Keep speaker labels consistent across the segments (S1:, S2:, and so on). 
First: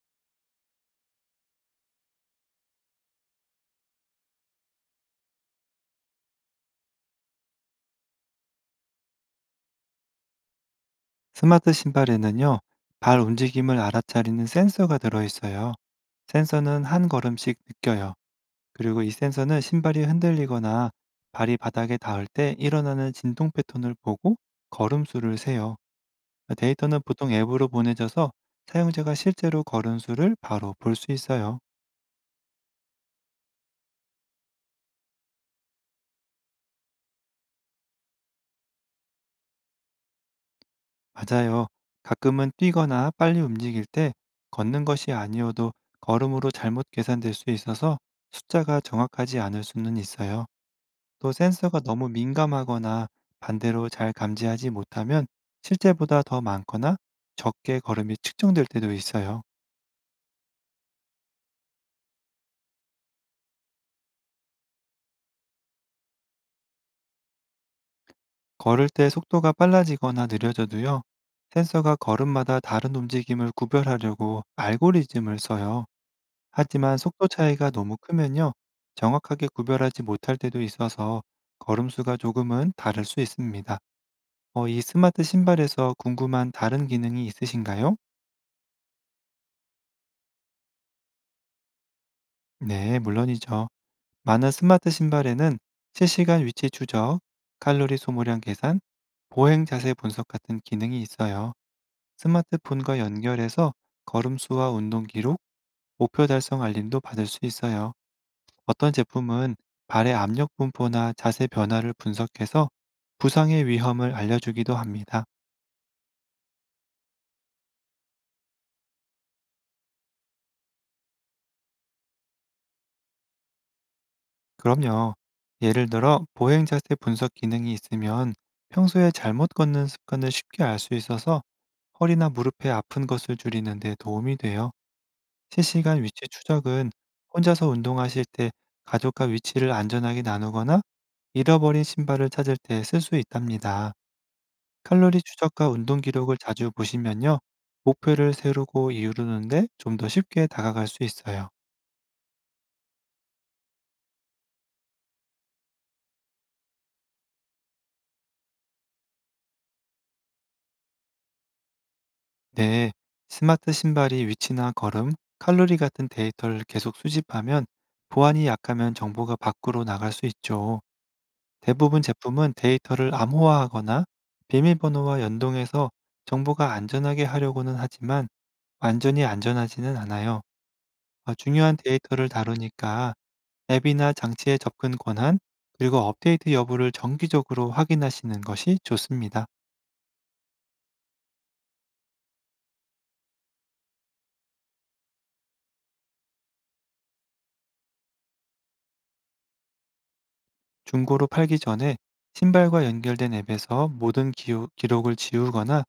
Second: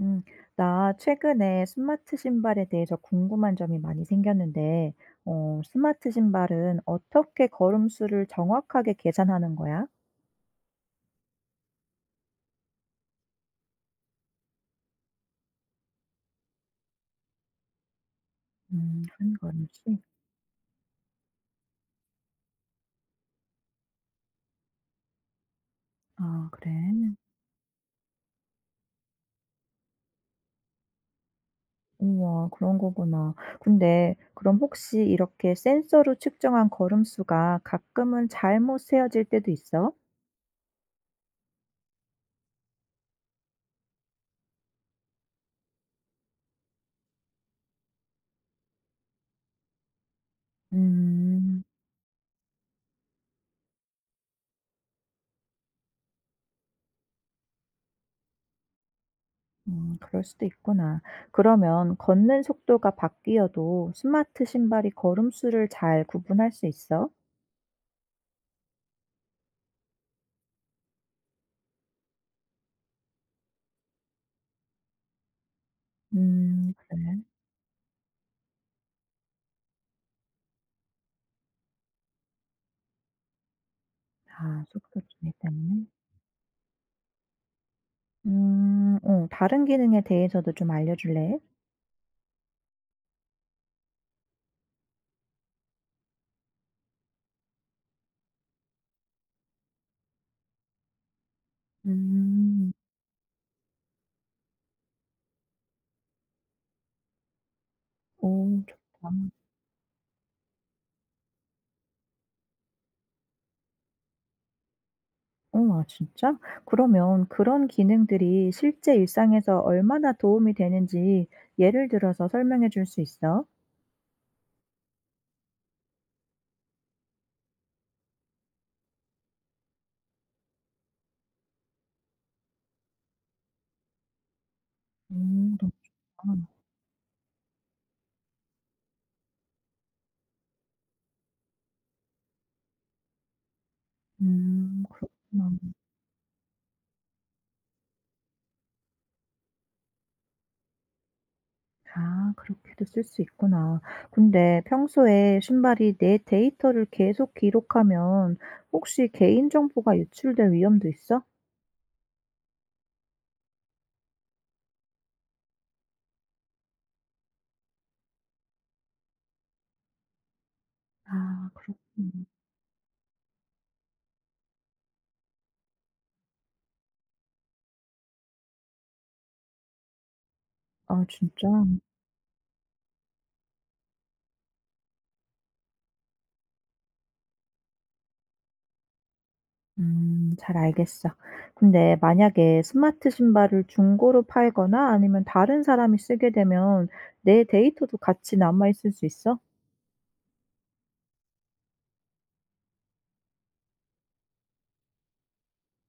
S1: 음, 나 최근에 스마트 신발에 대해서 궁금한 점이 많이 생겼는데, 스마트 신발은 어떻게 걸음수를 정확하게 계산하는 거야?
S2: 스마트 신발에는요, 발 움직임을 알아차리는 센서가 들어있어요. 센서는 한 걸음씩 느껴요. 그리고 이
S1: 한
S2: 센서는
S1: 걸음씩?
S2: 신발이 흔들리거나 발이 바닥에 닿을 때 일어나는 진동 패턴을 보고 걸음수를 세요.
S1: 아, 그래.
S2: 데이터는 보통 앱으로 보내져서 사용자가 실제로 걸음수를 바로 볼 수 있어요.
S1: 우와, 그런 거구나. 근데 그럼 혹시 이렇게 센서로 측정한 걸음수가 가끔은 잘못 세어질 때도 있어?
S2: 맞아요. 가끔은 뛰거나 빨리 움직일 때 걷는 것이 아니어도 걸음으로 잘못 계산될 수 있어서 숫자가 정확하지 않을 수는 있어요. 또
S1: 음,
S2: 센서가 너무 민감하거나 반대로 잘 감지하지 못하면 실제보다 더 많거나 적게 걸음이 측정될 때도 있어요.
S1: 그럴 수도 있구나. 그러면 걷는 속도가 바뀌어도 스마트 신발이 걸음수를 잘 구분할 수 있어?
S2: 걸을 때 속도가 빨라지거나 느려져도요. 센서가 걸음마다 다른 움직임을 구별하려고 알고리즘을 써요. 하지만
S1: 그래?
S2: 속도 차이가 너무 크면요. 정확하게 구별하지 못할 때도 있어서 걸음수가 조금은 다를 수 있습니다.
S1: 아
S2: 이
S1: 속쓰
S2: 스마트
S1: 림 때문에?
S2: 신발에서 궁금한 다른 기능이 있으신가요?
S1: 다른 기능에 대해서도 좀 알려줄래?
S2: 네, 물론이죠. 많은 스마트 신발에는 실시간 위치 추적, 칼로리 소모량 계산, 보행 자세 분석 같은 기능이 있어요.
S1: 음.
S2: 스마트폰과 연결해서 걸음수와 운동 기록, 목표 달성 알림도 받을 수 있어요.
S1: 오
S2: 어떤
S1: 좋다.
S2: 제품은 발의 압력 분포나 자세 변화를 분석해서 부상의 위험을 알려주기도 합니다.
S1: 아 진짜? 그러면 그런 기능들이 실제 일상에서 얼마나 도움이 되는지 예를 들어서 설명해 줄 수 있어?
S2: 그럼요. 예를 들어 보행 자세 분석 기능이 있으면 평소에 잘못 걷는 습관을 쉽게 알 수 있어서 허리나 무릎에 아픈 것을 줄이는 데 도움이 돼요.
S1: 음
S2: 실시간 위치
S1: 그렇구나.
S2: 추적은 혼자서 운동하실 때 가족과 위치를 안전하게 나누거나 잃어버린 신발을 찾을 때 쓸 수 있답니다. 칼로리
S1: 그렇구나.
S2: 추적과 운동 기록을 자주 보시면요. 목표를 세우고 이루는데 좀 더 쉽게 다가갈 수 있어요.
S1: 아 그렇게도 쓸 수 있구나. 근데 평소에 신발이 내 데이터를 계속 기록하면 혹시 개인정보가 유출될 위험도 있어?
S2: 네. 스마트 신발이 위치나 걸음, 칼로리 같은 데이터를 계속 수집하면 보안이 약하면 정보가 밖으로 나갈 수 있죠.
S1: 아 그렇군요.
S2: 대부분 제품은 데이터를 암호화하거나 비밀번호와 연동해서 정보가 안전하게 하려고는 하지만 완전히 안전하지는 않아요.
S1: 아 진짜?
S2: 중요한 데이터를 다루니까 앱이나 장치의 접근 권한, 그리고 업데이트 여부를 정기적으로 확인하시는 것이 좋습니다.
S1: 잘 알겠어. 근데 만약에 스마트 신발을 중고로 팔거나 아니면 다른 사람이 쓰게 되면 내 데이터도 같이 남아 있을 수 있어?
S2: 중고로 팔기 전에 신발과 연결된 앱에서 모든 기록을 지우거나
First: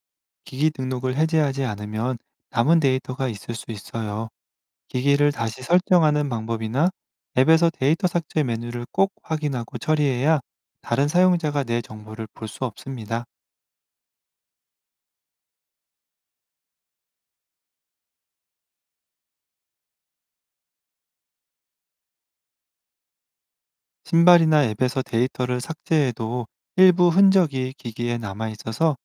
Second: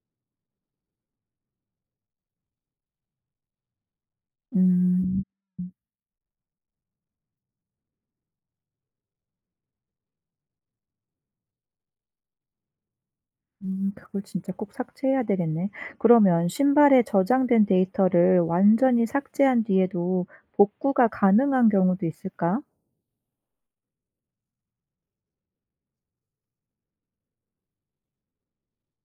S2: 기기 등록을 해제하지 않으면 남은 데이터가 있을 수 있어요.
S1: 음.
S2: 기기를 다시 설정하는 방법이나 앱에서 데이터 삭제 메뉴를 꼭 확인하고 처리해야 다른 사용자가 내 정보를 볼 수 없습니다.
S1: 그걸 진짜 꼭 삭제해야 되겠네. 그러면 신발에 저장된 데이터를 완전히 삭제한 뒤에도 복구가 가능한 경우도 있을까?
S2: 신발이나 앱에서 데이터를 삭제해도 일부 흔적이 기기에 남아 있어서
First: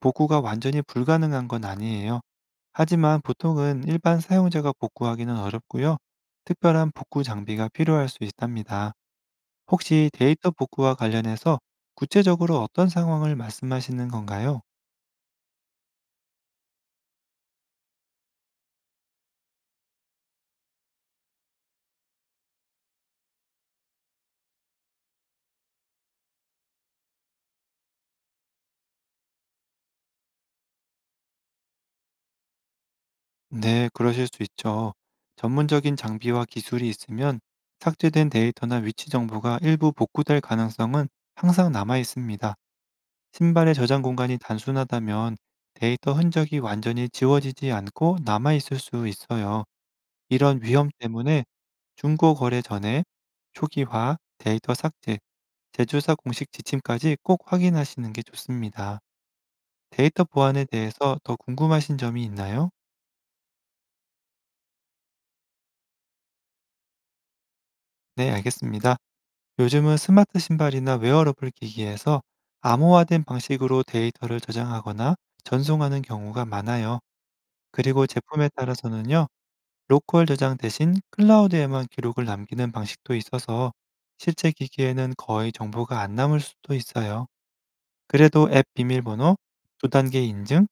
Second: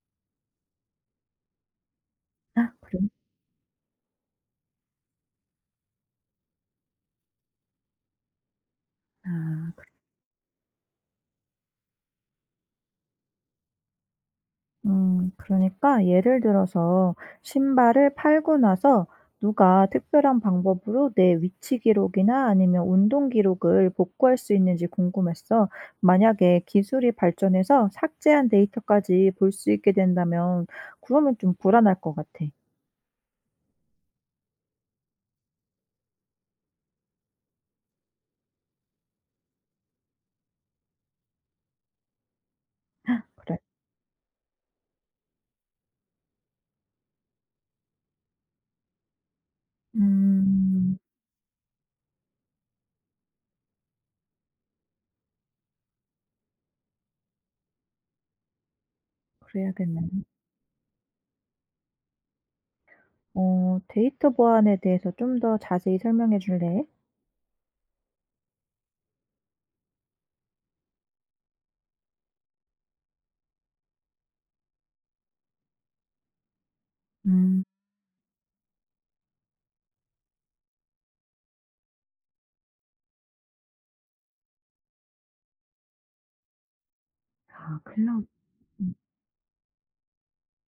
S2: 복구가 완전히 불가능한 건 아니에요.
S1: 아 그래?
S2: 하지만 보통은 일반 사용자가 복구하기는 어렵고요. 특별한 복구 장비가 필요할 수 있답니다.
S1: 아.
S2: 혹시 데이터 복구와 관련해서 구체적으로 어떤 상황을 말씀하시는 건가요?
S1: 그러니까 예를 들어서 신발을 팔고 나서 누가 특별한 방법으로 내 위치 기록이나 아니면 운동 기록을 복구할 수 있는지 궁금했어. 만약에 기술이 발전해서 삭제한 데이터까지 볼 수 있게 된다면 그러면 좀 불안할 것 같아.
S2: 네, 그러실 수 있죠. 전문적인 장비와 기술이 있으면 삭제된 데이터나 위치 정보가 일부 복구될 가능성은 항상 남아 있습니다.
S1: 그래.
S2: 신발의 저장 공간이 단순하다면 데이터 흔적이 완전히 지워지지 않고 남아 있을 수 있어요. 이런 위험
S1: 음,
S2: 때문에 중고 거래 전에 초기화, 데이터 삭제, 제조사 공식 지침까지 꼭 확인하시는 게 좋습니다.
S1: 그래야겠네.
S2: 데이터 보안에 대해서 더 궁금하신 점이 있나요?
S1: 데이터 보안에 대해서 좀 더 자세히 설명해 줄래?
S2: 네, 알겠습니다. 요즘은 스마트 신발이나 웨어러블 기기에서 암호화된 방식으로 데이터를 저장하거나 전송하는 경우가 많아요.
S1: 음,
S2: 그리고 제품에 따라서는요, 로컬 저장 대신 클라우드에만 기록을 남기는 방식도 있어서 실제 기기에는 거의 정보가 안 남을 수도 있어요.
S1: 아, 클라우드.
S2: 그래도 앱
S1: 음,
S2: 비밀번호, 두 단계 인증,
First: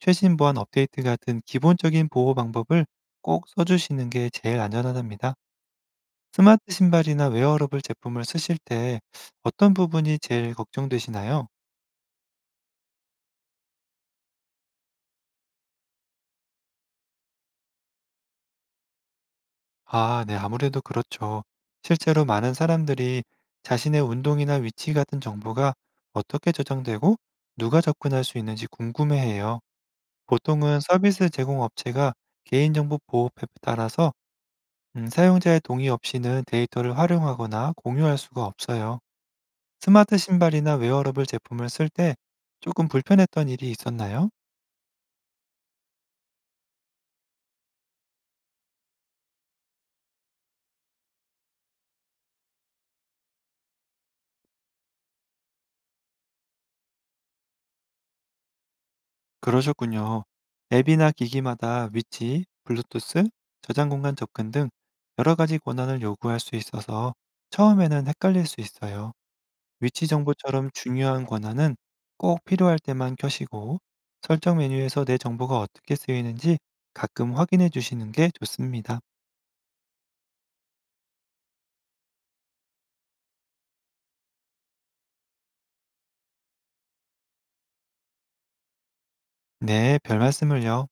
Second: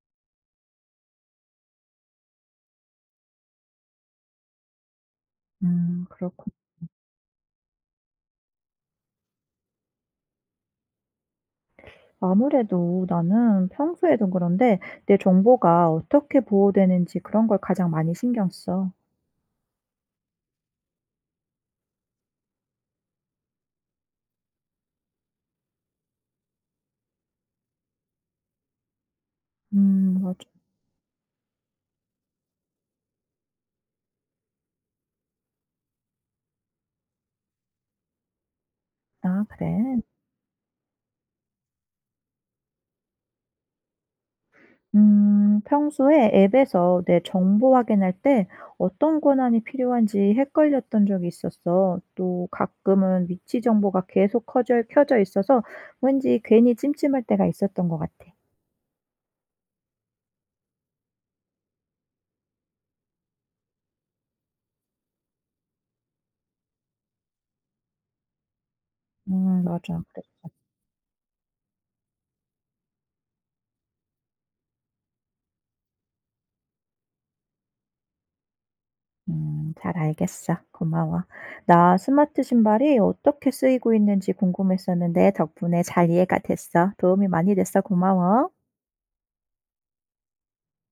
S2: 최신 보안 업데이트 같은 기본적인 보호 방법을 꼭 써주시는 게 제일 안전하답니다.
S1: 그렇구나.
S2: 스마트 신발이나 웨어러블 제품을 쓰실 때 어떤 부분이 제일 걱정되시나요?
S1: 아무래도 나는 평소에도 그런데 내 정보가 어떻게 보호되는지 그런 걸 가장 많이 신경 써.
S2: 아, 네, 아무래도 그렇죠. 실제로 많은 사람들이 자신의 운동이나 위치 같은 정보가 어떻게 저장되고 누가 접근할 수 있는지 궁금해해요.
S1: 맞아.
S2: 보통은 서비스 제공 업체가 개인정보 보호법에 따라서 사용자의 동의 없이는 데이터를 활용하거나 공유할 수가 없어요.
S1: 아, 그래.
S2: 스마트 신발이나 웨어러블 제품을 쓸 때 조금 불편했던 일이 있었나요?
S1: 평소에 앱에서 내 정보 확인할 때 어떤 권한이 필요한지 헷갈렸던 적이 있었어. 또 가끔은 위치 정보가 계속 켜져 있어서 왠지 괜히 찜찜할 때가 있었던 것 같아.
S2: 그러셨군요. 앱이나 기기마다 위치, 블루투스, 저장 공간 접근 등 여러 가지 권한을 요구할 수 있어서 처음에는 헷갈릴 수 있어요.
S1: 맞아.
S2: 위치 정보처럼 중요한 권한은 꼭 필요할 때만 켜시고 설정 메뉴에서 내 정보가 어떻게 쓰이는지 가끔 확인해 주시는 게 좋습니다.
S1: 잘 알겠어. 고마워. 나 스마트 신발이 어떻게 쓰이고 있는지 궁금했었는데 덕분에 잘 이해가 됐어. 도움이 많이 됐어. 고마워.
S2: 네, 별 말씀을요.